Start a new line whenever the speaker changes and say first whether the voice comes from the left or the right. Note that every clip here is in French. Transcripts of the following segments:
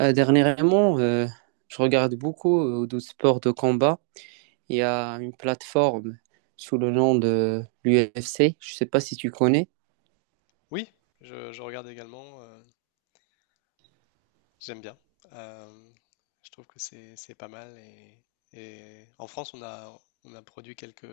right: Dernièrement, je regarde beaucoup de sports de combat. Il y a une plateforme sous le nom de l'UFC. Je ne sais pas si tu connais.
left: Oui, je regarde également, j'aime bien. Euh, je trouve que c'est pas mal et en France on a produit quelques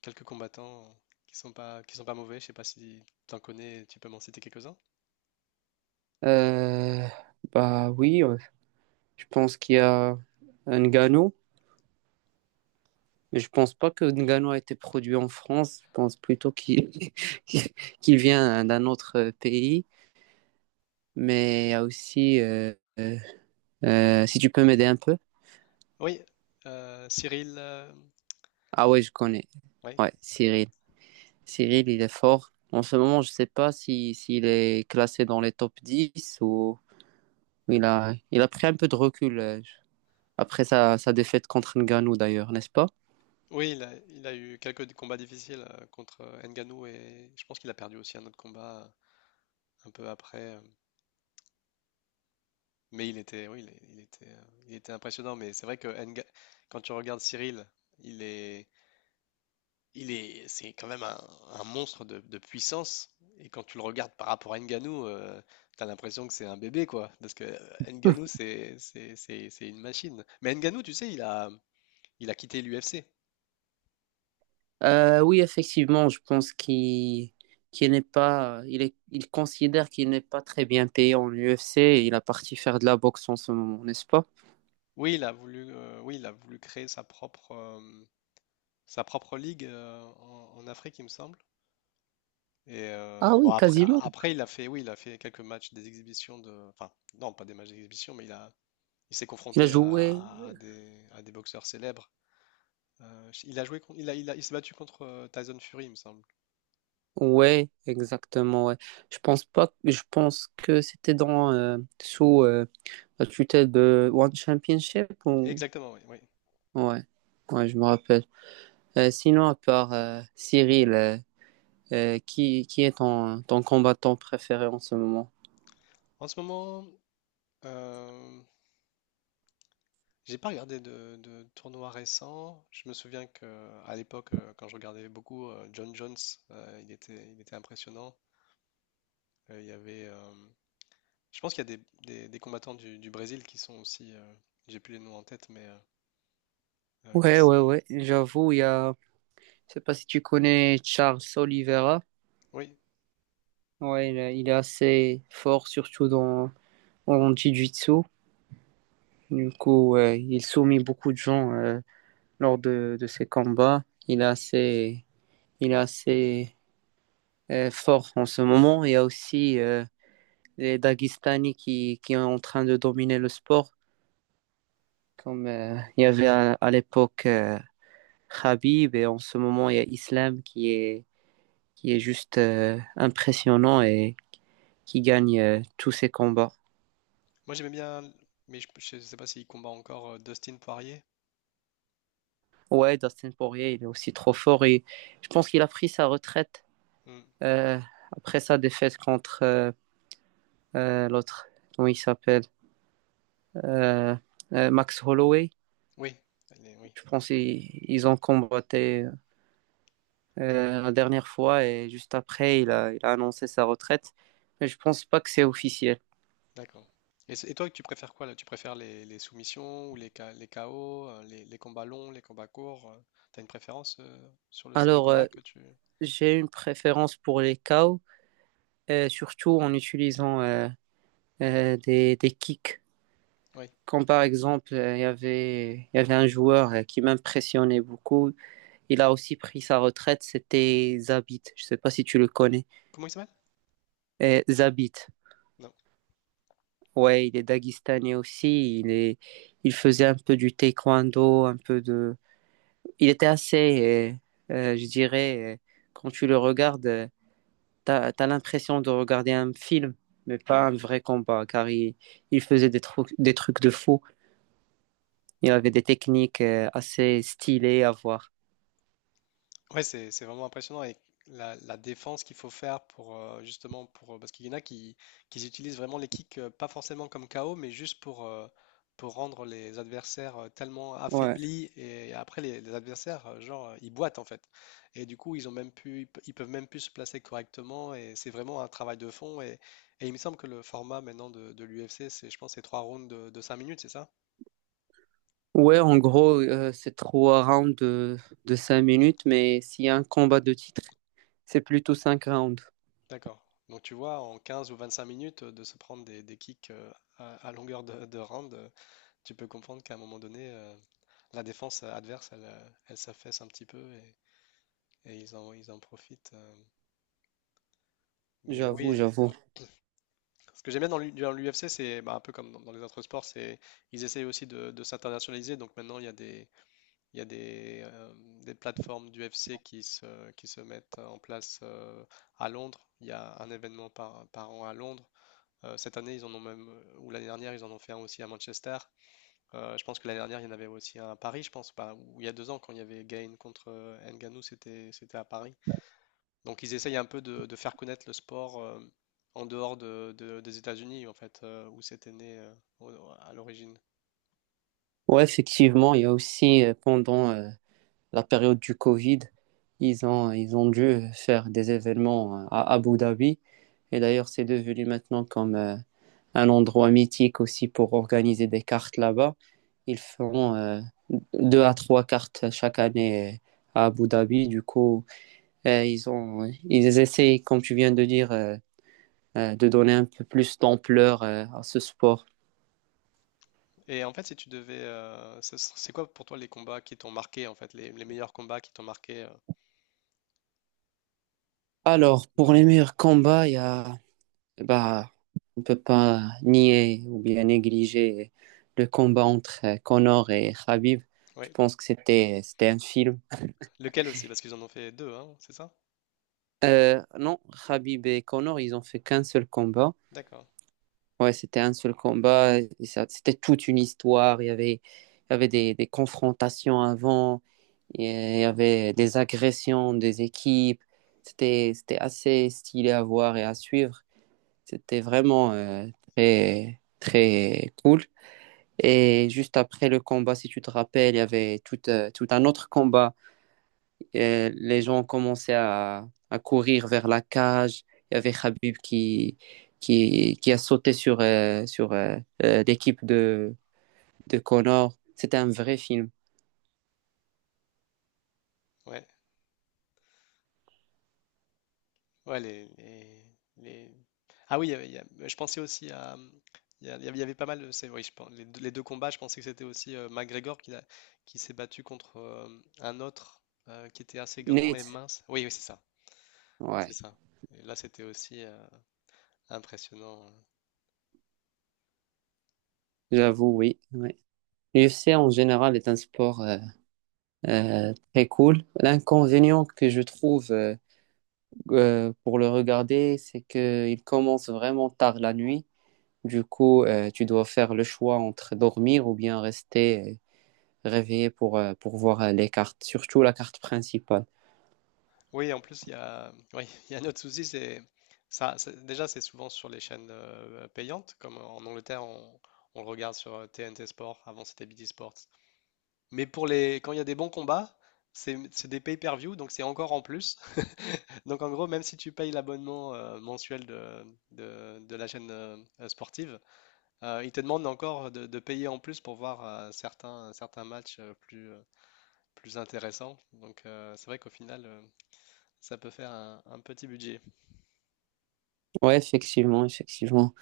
left: quelques combattants qui sont pas mauvais. Je sais pas si tu en connais, tu peux m'en citer quelques-uns.
right: Euh, bah oui, je pense qu'il y a Ngannou, mais je pense pas que Ngannou a été produit en France. Je pense plutôt qu'il qu'il vient d'un autre pays. Mais il y a aussi, si tu peux m'aider un peu.
left: Oui, Cyril,
right: Ah ouais, je connais.
left: ouais.
right: Ouais, Cyril. Cyril, il est fort. En ce moment, je ne sais pas si, s'il est classé dans les top 10 ou il a pris un peu de recul après sa défaite contre Ngannou d'ailleurs, n'est-ce pas?
left: Oui, il a eu quelques combats difficiles, contre Ngannou, et je pense qu'il a perdu aussi un autre combat un peu après. Mais il était, oui, il était impressionnant. Mais c'est vrai que quand tu regardes Cyril, il est, c'est quand même un monstre de puissance. Et quand tu le regardes par rapport à Ngannou, t'as l'impression que c'est un bébé, quoi. Parce que Ngannou, c'est une machine. Mais Ngannou, tu sais, il a quitté l'UFC.
right: Oui, effectivement, je pense qu'il n'est pas, il est, il considère qu'il n'est pas très bien payé en UFC et il a parti faire de la boxe en ce moment, n'est-ce pas?
left: Oui, oui, il a voulu créer sa propre ligue, en Afrique, il me semble. Et
right: Ah
left: bon,
right: oui,
left: après,
right: quasiment.
left: après, oui, il a fait quelques matchs des exhibitions de, enfin, non, pas des matchs d'exhibition, il s'est
right: Il a
left: confronté
right: joué.
left: à, à des boxeurs célèbres. Il a joué, con- il a, il a- Il s'est battu contre Tyson Fury, il me semble.
right: Ouais, exactement, ouais. Je pense pas, je pense que c'était dans sous la tutelle de One Championship ou...
left: Exactement, oui, oui.
right: Ouais, ouais, je me rappelle. Sinon, à part Cyril, qui est ton combattant préféré en ce moment?
left: En ce moment, euh, j'ai pas regardé de tournoi récent. Je me souviens que à l'époque, quand je regardais beaucoup, John Jones, il était impressionnant. Euh, il y avait, euh, je pense qu'il y a des combattants du Brésil qui sont aussi, j'ai plus les noms en tête, mais euh, qui
right: Ouais,
left: s-
right: ouais, ouais, j'avoue, il y a... Je sais pas si tu connais Charles Oliveira.
left: oui.
right: Ouais, il est assez fort, surtout dans en jiu-jitsu. Du coup, ouais, il soumet beaucoup de gens lors de ses combats. Il est assez fort en ce moment. Il y a aussi les Dagestani qui sont en train de dominer le sport, comme il y avait à l'époque Khabib, et en ce moment il y a Islam qui est juste impressionnant et qui gagne tous ses combats.
left: Moi, j'aimais bien, mais je sais pas s'il combat encore, Dustin Poirier.
right: Ouais, Dustin Poirier, il est aussi trop fort et je pense qu'il a pris sa retraite
left: Hmm.
right: euh, après sa défaite contre l'autre, comment il s'appelle, Euh, Max Holloway.
left: Oui, allez, oui.
right: Je pense qu'ils ils ont combattu la dernière fois et juste après, il a annoncé sa retraite. Mais je pense pas que c'est officiel.
left: D'accord. Et toi, tu préfères quoi là? Tu préfères les soumissions ou les KO, les combats longs, les combats courts? T'as une préférence sur le style de
right: Alors,
left: combat que tu...
right: j'ai une préférence pour les KO, surtout en utilisant des kicks.
left: Oui.
right: Comme par exemple, il y avait un joueur qui m'impressionnait beaucoup. Il a aussi pris sa retraite, c'était Zabit. Je sais pas si tu le connais.
left: Comment il s'appelle?
right: Zabit, ouais, il est daguestanais aussi. Il est, il faisait un peu du taekwondo, un peu de il était assez, je dirais, quand tu le regardes, t'as l'impression de regarder un film, mais pas un vrai combat, car il faisait des trucs de fou. Il avait des techniques assez stylées à voir.
left: Ouais, c'est vraiment impressionnant, et la défense qu'il faut faire pour, justement pour, parce qu'il y en a qui utilisent vraiment les kicks, pas forcément comme KO, mais juste pour, pour rendre les adversaires tellement
right: Ouais.
left: affaiblis, et après les adversaires, genre, ils boitent en fait, et du coup ils ont même plus, ils peuvent même plus se placer correctement. Et c'est vraiment un travail de fond, et il me semble que le format maintenant de l'UFC, c'est, je pense, c'est 3 rounds de 5 minutes, c'est ça?
right: Ouais, en gros, c'est trois rounds de 5 minutes, mais s'il y a un combat de titre, c'est plutôt 5 rounds.
left: D'accord. Donc tu vois, en 15 ou 25 minutes, de se prendre des kicks, à longueur de round, tu peux comprendre qu'à un moment donné, la défense, adverse, elle s'affaisse un petit peu, et ils en profitent. Mais
right: J'avoue,
left: oui,
right: j'avoue.
left: ce que j'aime bien dans l'UFC, c'est, bah, un peu comme dans, les autres sports: c'est, ils essayent aussi de s'internationaliser. Donc maintenant, il y a des, il y a des plateformes d'UFC qui se mettent en place, à Londres. Il y a un événement par an à Londres. Cette année, ils en ont même, ou l'année dernière, ils en ont fait un aussi à Manchester. Je pense que l'année dernière, il y en avait aussi un à Paris, je pense, pas, ou il y a 2 ans, quand il y avait Gain contre Ngannou, c'était à Paris. Donc ils essayent un peu de faire connaître le sport, en dehors des États-Unis, en fait, où c'était né, au- à l'origine.
right: Ouais, effectivement, il y a aussi pendant la période du Covid, ils ont dû faire des événements à Abu Dhabi. Et d'ailleurs, c'est devenu maintenant comme un endroit mythique aussi pour organiser des cartes là-bas. Ils feront deux à trois cartes chaque année à Abu Dhabi. Du coup, ils essayent, comme tu viens de dire, de donner un peu plus d'ampleur à ce sport.
left: Et en fait, si tu devais, ce- c'est quoi pour toi les combats qui t'ont marqué, en fait, les meilleurs combats qui t'ont marqué, dans le,
right: Alors,
left: dans
right: pour
left: le...
right: les meilleurs combats, il y a bah, on ne peut pas nier ou bien négliger le combat entre Connor et Khabib. Je
left: Oui.
right: pense que c'était un film.
left: Lequel aussi? Parce qu'ils en ont fait deux, hein, c'est ça?
right: Non, Khabib et Connor, ils ont fait qu'un seul combat.
left: D'accord.
right: Ouais, c'était un seul combat. C'était toute une histoire. Il y avait des confrontations avant, et il y avait des agressions des équipes. C'était, c'était assez stylé à voir et à suivre. C'était vraiment très, très cool. Et juste après le combat, si tu te rappelles, il y avait tout un autre combat. Et les gens commençaient à courir vers la cage. Il y avait Khabib qui a sauté sur l'équipe de Connor. C'était un vrai film.
left: Ouais. Ouais. Les, les- les- Ah oui, il y avait- il y a- je pensais aussi à... Il y avait, pas mal de... Oui, je pense, les deux combats, je pensais que c'était aussi, McGregor qui s'est battu contre, un autre, qui était assez grand et
right: Nate,
left: mince. Oui, oui, c'est ça. C'est
right: ouais,
left: ça. Et là, c'était aussi, impressionnant.
right: j'avoue, oui, ouais. L'UFC en général est un sport très cool. L'inconvénient que je trouve pour le regarder, c'est qu'il commence vraiment tard la nuit. Du coup, tu dois faire le choix entre dormir ou bien rester réveillé pour voir les cartes, surtout la carte principale.
left: Oui, en plus, il y a, oui, il y a un autre souci, c'est... Ça, déjà, c'est souvent sur les chaînes, payantes, comme en Angleterre, on le regarde sur TNT Sport, avant c'était BT Sport. Mais quand il y a des bons combats, c'est des pay-per-view, donc c'est encore en plus. Donc en gros, même si tu payes l'abonnement, mensuel de la chaîne, sportive, ils te demandent encore de payer en plus pour voir, certains matchs, plus intéressants. Donc, c'est vrai qu'au final, ça peut faire un petit budget.
right: Ouais, effectivement, effectivement.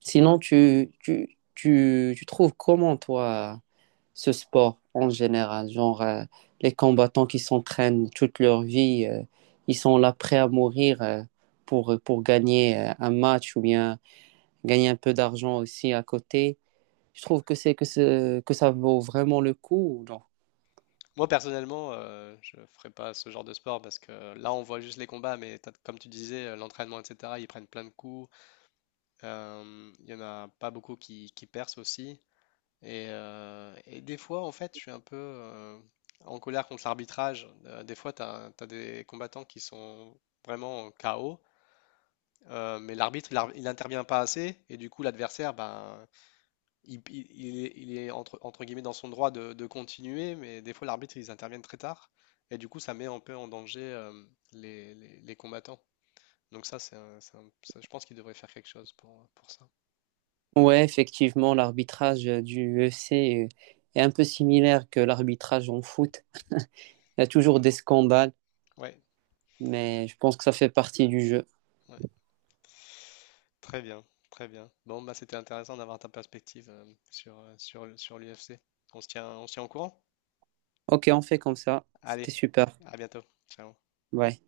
right: Sinon, tu trouves comment, toi, ce sport en général? Genre, les combattants qui s'entraînent toute leur vie, ils sont là prêts à mourir pour gagner un match ou bien gagner un peu d'argent aussi à côté. Je trouve que que ça vaut vraiment le coup ou non?
left: Moi personnellement, je ne ferai pas ce genre de sport, parce que là, on voit juste les combats, mais comme tu disais, l'entraînement, etc., ils prennent plein de coups. Il y en a pas beaucoup qui percent aussi. Et des fois, en fait, je suis un peu, en colère contre l'arbitrage. Des fois, tu as, des combattants qui sont vraiment KO, mais l'arbitre, il n'intervient pas assez. Et du coup, l'adversaire, ben, il est entre guillemets dans son droit de continuer, mais des fois, l'arbitre, ils interviennent très tard. Et du coup, ça met un peu en danger, les combattants. Donc ça, ça, je pense qu'il devrait faire quelque chose pour ça.
right: Ouais, effectivement, l'arbitrage du UFC est un peu similaire que l'arbitrage en foot. Il y a toujours des scandales,
left: Ouais,
right: mais je pense que ça fait partie du jeu.
left: ouais. Très bien, très bien. Bon, bah, c'était intéressant d'avoir ta perspective, sur l'UFC. On se tient au courant?
right: Ok, on fait comme ça.
left: Allez,
right: C'était super.
left: à bientôt. Ciao.
right: Ouais.